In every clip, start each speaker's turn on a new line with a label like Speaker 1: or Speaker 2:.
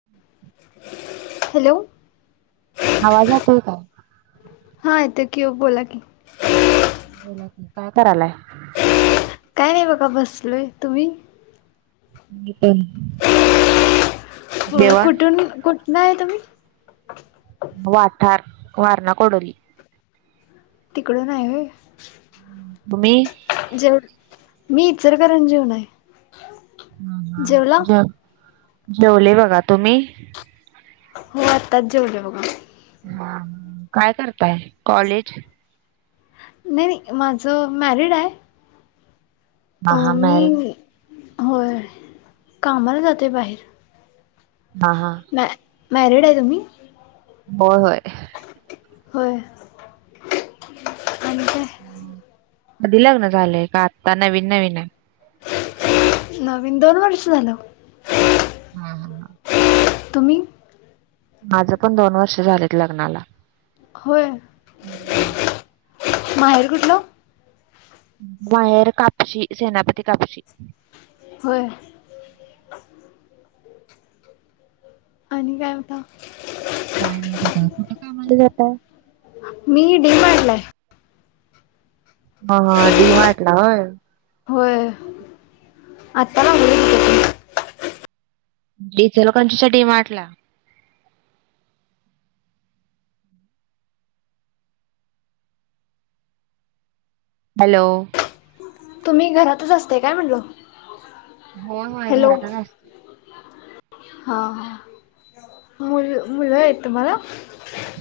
Speaker 1: [inaudible]
Speaker 2: Hello
Speaker 1: आवाज जातोय का?
Speaker 2: हा येते कि ओ बोला की.
Speaker 1: बोला काय करायलाय?
Speaker 2: काय नाही बघा बसलोय. तुम्ही?
Speaker 1: मी पण
Speaker 2: हो
Speaker 1: जेवण
Speaker 2: कुठून कुठनं आहे तुम्ही?
Speaker 1: वाथार, वारणा कोडोली.
Speaker 2: तिकडून हाय व्हय.
Speaker 1: तुम्ही?
Speaker 2: जेव मी इचलकरंजीहून आहे. जेवला
Speaker 1: [unintelligible] जेव जेवले बघा तुम्ही?
Speaker 2: हो आत्ताच जेवले बघा.
Speaker 1: हम्म काय करताय कॉलेज
Speaker 2: नाही माझं मॅरिड आहे.
Speaker 1: हा
Speaker 2: अ
Speaker 1: हा मॅरिड.
Speaker 2: मी होय, कामाला जाते बाहेर.
Speaker 1: हा हा.
Speaker 2: मॅ मॅरिड आहे तुम्ही?
Speaker 1: होय होय.
Speaker 2: होय आणि काय?
Speaker 1: कधी लग्न झालंय का आत्ता नवीन नवीन आहे.
Speaker 2: नवीन दोन वर्ष झालं.
Speaker 1: हा हा हा.
Speaker 2: तुम्ही?
Speaker 1: माझे पण दोन वर्ष झालेत लग्नाला.
Speaker 2: होय.
Speaker 1: हम्म.
Speaker 2: माहेर कुठलं?
Speaker 1: माहेर कापक्षी सेनापती कापक्षी.
Speaker 2: होय. आणि काय बोलता.
Speaker 1: काय नाही होत, कुठ कामाला जाता?
Speaker 2: मी डी मार्टला हाय.
Speaker 1: हा हा डी मार्टला होय.
Speaker 2: होय. आत्ता लागले.
Speaker 1: इचलकरंजीच्या डी मार्टला. हॅलो!
Speaker 2: तुम्ही घरातच असते काय म्हणलो.
Speaker 1: होय होय घरातच असते.
Speaker 2: हा हा मु मुलं आहेत तुम्हाला?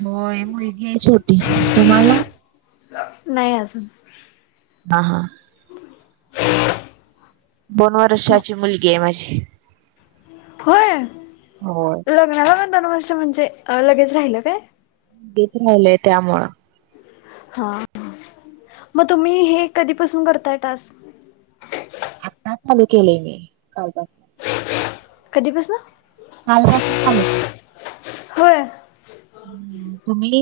Speaker 1: होय मुलगी आहे छोटी. तुम्हाला?
Speaker 2: नाही अजून.
Speaker 1: हा हा.
Speaker 2: ह
Speaker 1: दोन वर्षाची मुलगी आहे माझी.
Speaker 2: व्हय.
Speaker 1: होय.
Speaker 2: लग्नाला पण दोन वर्ष, म्हणजे लगेच राहिलं काय?
Speaker 1: बेबी राहिलय त्यामुळं.
Speaker 2: हा. म तुम्ही हे कधीपासून करताय टास्क?
Speaker 1: आत्ता चालू केले मी कालपासून.
Speaker 2: कधीपसन?
Speaker 1: कालपसून चालू केले.
Speaker 2: होय.
Speaker 1: हं. तुम्ही?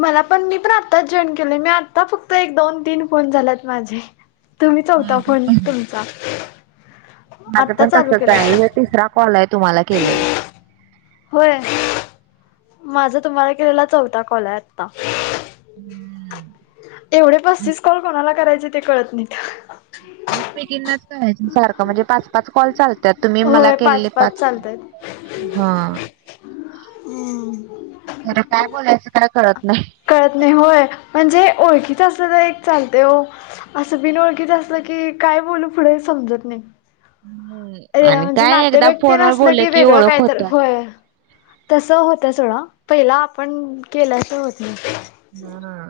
Speaker 2: मला पण मी पण आत्ताच जॉईन केले मी. आता फक्त एक दोन-तीन फोन झालेत माझे. तुम्ही चौथा
Speaker 1: माझं
Speaker 2: फोन
Speaker 1: पण
Speaker 2: तुमचा.
Speaker 1: माझं
Speaker 2: आत्ता
Speaker 1: पण
Speaker 2: चालू
Speaker 1: तसच
Speaker 2: केला
Speaker 1: आहे. तिसरा कॉल आहे तुम्हाला केलेला.
Speaker 2: होय? माझा तुम्हाला केलेला चौथा कॉल आहे आता. एवढे पस्तीस कॉल कोणाला करायचे ते कळत नाहीत.
Speaker 1: एकमेकीनाच करायचे सारखं. म्हणजे पाच पाच कॉल चालत्यात. तुम्ही मला केलेले पाच हां.
Speaker 2: हं.
Speaker 1: खरं काय बोलायचं, काय कळत नाही.
Speaker 2: कळत नाही, होय. म्हणजे ओळखीच असलं तर एक चालतय ओ. अस बीन ओळखीचं असलं की काय बोलू पुढे समजत नाही.
Speaker 1: हम्म,
Speaker 2: ए
Speaker 1: आणि
Speaker 2: म्हणजे
Speaker 1: काय एकदा
Speaker 2: नातेवाईक तेन
Speaker 1: फोनवर
Speaker 2: असलं
Speaker 1: बोललं
Speaker 2: की वेगळं
Speaker 1: ओळख
Speaker 2: काय तर,
Speaker 1: होत्या.
Speaker 2: होय. तसं होतय सोडा. पहिला आपण केल्याशिवाय होत नाही.
Speaker 1: हां हां.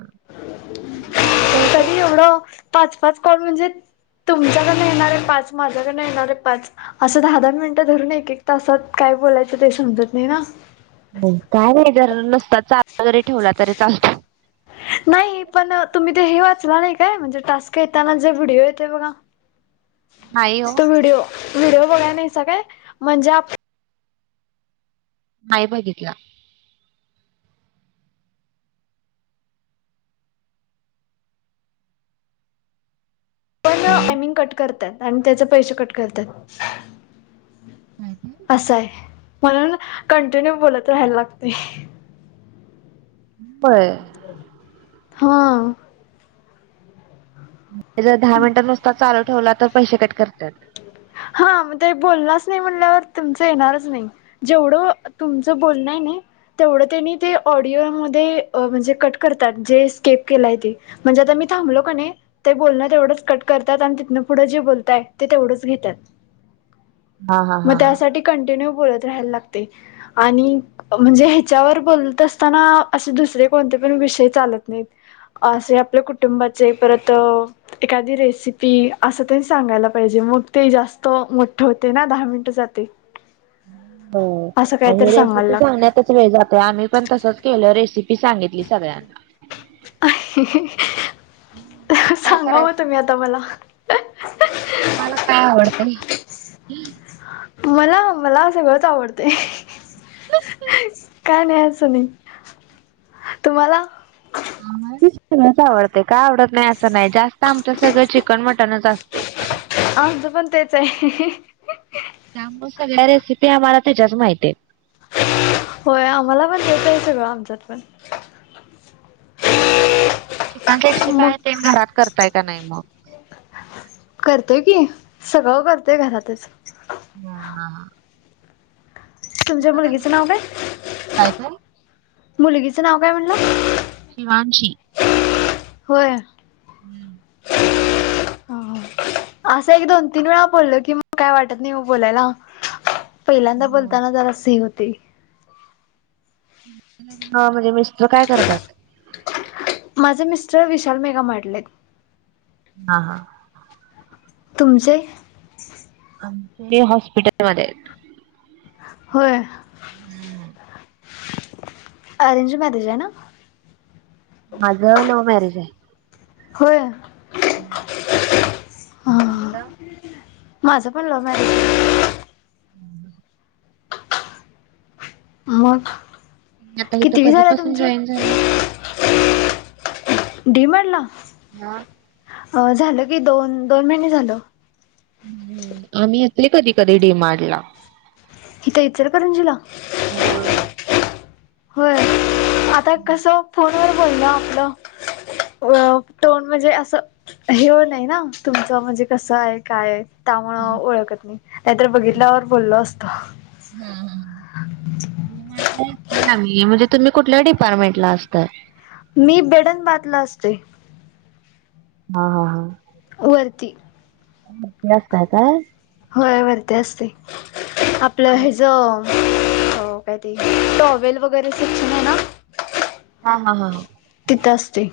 Speaker 1: कामच आहे ते.
Speaker 2: तेवढं पाच पाच कॉल म्हणजे, तुमच्याकडन येणारे पाच माझ्याकडे येणारे पाच असं दहा दहा मिनटं धरून एक एक तासात काय बोलायचं ते समजत नाही ना.
Speaker 1: हो. काय नाही जर नुसता चालू वगैरे ठेवला तरी चालतो.
Speaker 2: नाही. पण तुम्ही ते हे वाचला नाही काय? म्हणजे टास्क येताना जे व्हिडिओ येतय बघा.
Speaker 1: [inaudible] हो
Speaker 2: तो व्हिडिओ व्हिडिओ बघाय नाहीसा काय? म्हणजे आप
Speaker 1: नाही बघितला. हं.
Speaker 2: टायमिंग कट करतात आणि त्याच पैसे कट करतात.
Speaker 1: काय काय?
Speaker 2: असं आहे. म्हणून कंटिन्यू बोलत राहायला लागतय.
Speaker 1: बरं.
Speaker 2: हा.
Speaker 1: जर दहा मिनटं नुसता चालू ठेवला तर पैसे कट करत्यात.
Speaker 2: हा, म ते बोलणारच नाही म्हणल्यावर तुमच येणारच नाही. जेवढं तुमचं बोलणं आहे नई तेवढं त्यांनी ते ऑडिओमध्ये अ म्हणजे कट करतात. जे स्कीप केलाय ते. म्हणजे आता मी थांबलो का नाही, ते बोलणं तेवढंच कट करतात आणि तिथनं पुढं जे बोलताय ते तेवढंच घेत्यात.
Speaker 1: हा हा
Speaker 2: म
Speaker 1: हा हा.
Speaker 2: त्यासाठी कंटिन्यू बोलत राहायला लागतय. आणि म्हणजे ह्याच्यावर बोलत असताना असे दुसरे कोणते पण विषय चालत नाहीत. असे आपल्या कुटुंबाचे परत एखादी रेसिपी असं तेन सांगायला पाहिजे मग ते जास्त मोठं होत ना दहा मिनिट जातय.
Speaker 1: हो आणि रेसिपी सांगण्यात
Speaker 2: लागत
Speaker 1: त्यातच वेळ जातोय आम्ही पण तसंच केलं रेसिपी सांगितली सगळ्यांना
Speaker 2: सांगाव मग तुम्ही आता मला
Speaker 1: मला काय आवडतय?
Speaker 2: मला मला सगळंच आवडतंय. काय नाही असं नाही तुम्हाला?
Speaker 1: सगळंच आवडते काय आवडत नाही असं नाही जास्त जास्त आमच्यात सगळं चिकन मटनच असतंय.
Speaker 2: आमचं पण तेच आहे.
Speaker 1: त्यामुळे सगळ्या रेसिपी आम्हाला त्याच्या माहिती आहेत.
Speaker 2: होय आम्हाला पण तेच आहे सगळं आमच्यात पण.
Speaker 1: चिकन सिक्सटी
Speaker 2: मग
Speaker 1: फाईव्ह ते घरात करताय का नाही मग?
Speaker 2: करतोय की सगळं करतोय घरातच
Speaker 1: हा हा हा [unintelligible]
Speaker 2: तुमच्या
Speaker 1: तिथं कधी
Speaker 2: मुलगीचं
Speaker 1: पण
Speaker 2: नाव काय
Speaker 1: काय ते
Speaker 2: मुलगीचं नाव काय म्हणला?
Speaker 1: शिवांशी.
Speaker 2: होय.
Speaker 1: हम्म
Speaker 2: असं एक दोन तीन वेळा बोलल कि मग काय वाटतं नाही मग बोलायला. पहिल्यांदा बोलताना जरास हे होते.
Speaker 1: हा म्हणजे मिस्टर काय करतात?
Speaker 2: माझे मिस्टर विशाल मेगा मार्ट ला आहेत.
Speaker 1: हा हा
Speaker 2: तुमचे?
Speaker 1: ते हॉस्पिटलमध्ये आहेत.
Speaker 2: होय अरेंज मॅरेज आहे ना?
Speaker 1: माझं लव्ह मॅरेज आहे.
Speaker 2: होय. हां
Speaker 1: तुमचं?
Speaker 2: माझं पण लव्ह मॅरेज आहे.
Speaker 1: ह
Speaker 2: मग
Speaker 1: तुम्ही आता इथं
Speaker 2: कितीवी झाली
Speaker 1: कधीपासून
Speaker 2: तुमची?
Speaker 1: जॉईन झालाय?
Speaker 2: डी मार्ट ला?
Speaker 1: हा
Speaker 2: अ झालं की दोन दोन महिने झालं.
Speaker 1: हम्म आम्ही येतोय कधी कधी डि मार्ट ला
Speaker 2: इथ इचलकरंजीला
Speaker 1: होय होय.
Speaker 2: होय. आता कसं फोनवरर बोलण आपलं. अ टोन म्हणजे असं हे हो नाही ना तुमचं म्हणजे कसं आहे काय त्यामुळं ओळखत नाही नाहीतर बघितल्यावर बोललो असतो.
Speaker 1: हम्म हम्म.
Speaker 2: हा
Speaker 1: बाटला असतो आम्ही म्हणजे तुम्ही कुठल्या डिपार्टमेंट ला असताय
Speaker 2: मी बेडनबाटला असतोय
Speaker 1: हा हा
Speaker 2: वरती
Speaker 1: वरती असता काय
Speaker 2: होय वरती असतोय आपलं ह्येजं हो काय ते टॉवेल वगैरे शिक्षण आहे ना
Speaker 1: हा हा हा हा
Speaker 2: तिथं असतोय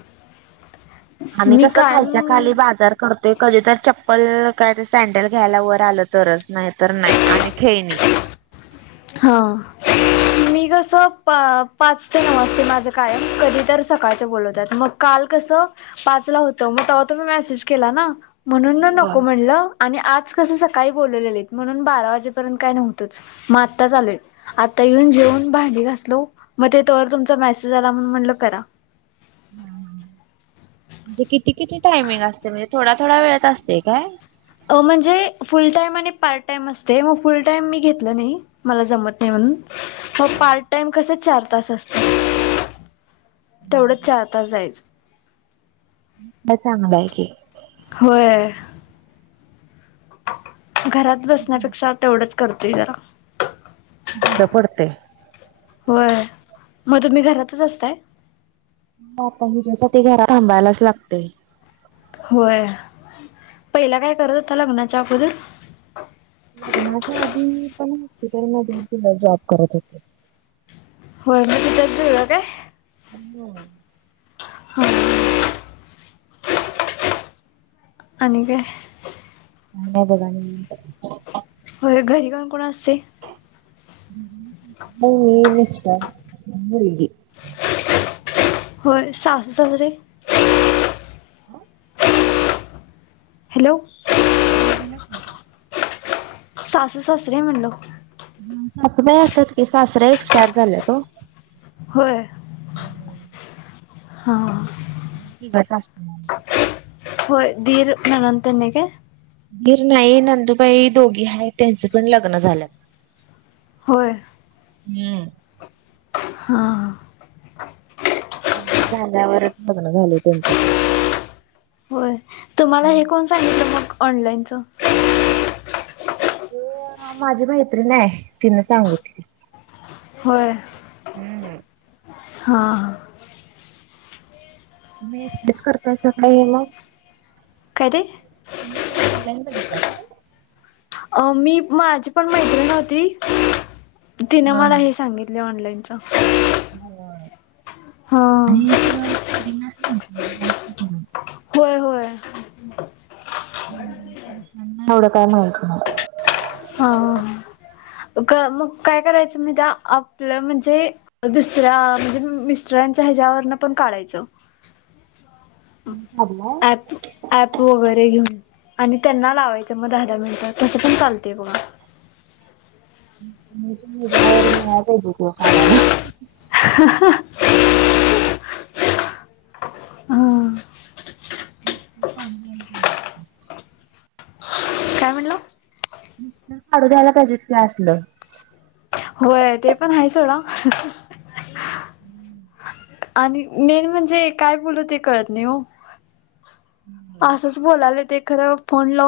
Speaker 1: आम्ही कसं खालच्या खाली बाजार करतोय कधी तर चप्पल काय तर सँडल घ्यायला वर आलं तरच नाही तर नाही आणि खेळणी
Speaker 2: हां मी कसं पा पाच ते नऊ असते माझं कायम कधी तर सकाळचं बोलवतात मग काल कसं पाचला होतं मग तेव्हा तुम्ही मेसेज केला ना म्हणून न
Speaker 1: होय.
Speaker 2: नको म्हणलं आणि आज कसं सकाळी बोलवलेलेत म्हणून बारा वाजेपर्यंत काय नव्हतंच मग आता आताच आलोय आता येऊन जेवून भांडी घासलो मग ते तवर तुमचा मेसेज आला म्हणून म्हणलं करा
Speaker 1: हम हम म्हणजे किती किती टायमिंग असतय म्हणजे थोडा थोडा वेळच असतय काय
Speaker 2: म्हणजे फुल टाईम आणि पार्ट टाईम असतय मग फुल टाईम मी घेतलं नाही मला जमत नाही म्हणून मग पार्ट टाइम कसं चार तास असतं तेवढंच चार तास जायचं
Speaker 1: मग चांगलं आहे की
Speaker 2: होय घरात बसण्यापेक्षा तेवढंच करतोय जरा
Speaker 1: बंद पडतय
Speaker 2: होय मग तुम्ही घरातच असताय
Speaker 1: मग आपण जु साठी जरा थांबायलाच लागतय
Speaker 2: होय पहिला काय करत होता लग्नाच्या अगोदर
Speaker 1: लग्नाच्या आधी मी पण हॉस्पिटलमध्ये तेव्हा जॉब करत होते
Speaker 2: हाॅस्पिटल [unintelligible]
Speaker 1: हम्म
Speaker 2: ह [unintelligible] आणि काय
Speaker 1: पुन्हा बघण
Speaker 2: होय घरी कोण कोण असतय
Speaker 1: घरी मिस्टर असतात मुलगी
Speaker 2: होय सासू सासरे
Speaker 1: हं
Speaker 2: हॅलो
Speaker 1: हा बोला की
Speaker 2: सासु सासरे म्हणलं
Speaker 1: सासु बाई असतात की सासरे एक्सपायर झालेत ओ
Speaker 2: होय हा
Speaker 1: आम्ही तिघच असतोय घरी
Speaker 2: होय, दीर नणंद त्यांनी काय?
Speaker 1: दीर नाही नंदुबाई दोघी आहेत. त्यांच पण लग्न झाल.
Speaker 2: होय
Speaker 1: हम्म
Speaker 2: हा [inaudible]
Speaker 1: आमच झाल्यावरच लग्न झालय त्यांच पण.
Speaker 2: होय तुम्हाला हे कोण सांगितल मग ऑनलाईनच.
Speaker 1: ते, माझी मैत्रीन आहे तिन सांगितली.
Speaker 2: होय
Speaker 1: हम्म
Speaker 2: हा हा
Speaker 1: मी एकटीच करतेय सगळे हे मग.
Speaker 2: काय ते.
Speaker 1: तुम्ही काय ऑनलाईन बघितलात काय?
Speaker 2: अ मी, माझी पण मैत्रीण होती. तिने
Speaker 1: हा
Speaker 2: मला हे सांगितले ऑनलाईनच. [inaudible]
Speaker 1: होय,
Speaker 2: हा
Speaker 1: हे इंस्टाग्राम पोरीनाच माहिती जास्त करून.
Speaker 2: होय होय
Speaker 1: एवढ काय माहित नाही.
Speaker 2: हा हा हा मग काय करायच माहितीये, आपल म्हणजे दुसऱ्या म्हणजे, मिस्टरांच्या ह्याच्यावरन पण काढायच.
Speaker 1: [unintelligible]
Speaker 2: ऍप ऍप वगैरे घेऊन. आणि त्यांना लावायच मग दहा दहा मिनिट. तस पण चालतेय बघा.
Speaker 1: [unintelligible]
Speaker 2: [unintelligible] हा
Speaker 1: [unintelligible]
Speaker 2: काय म्हणला.
Speaker 1: मिस्टर काढू द्यायला पाहिजेत की असल.
Speaker 2: व्हय ते पण हाय सोडा.
Speaker 1: हम्म
Speaker 2: आणि मेन म्हणजे काय बोलल ते कळत नाही हो. असच बोलाले ते खर फोन लावून.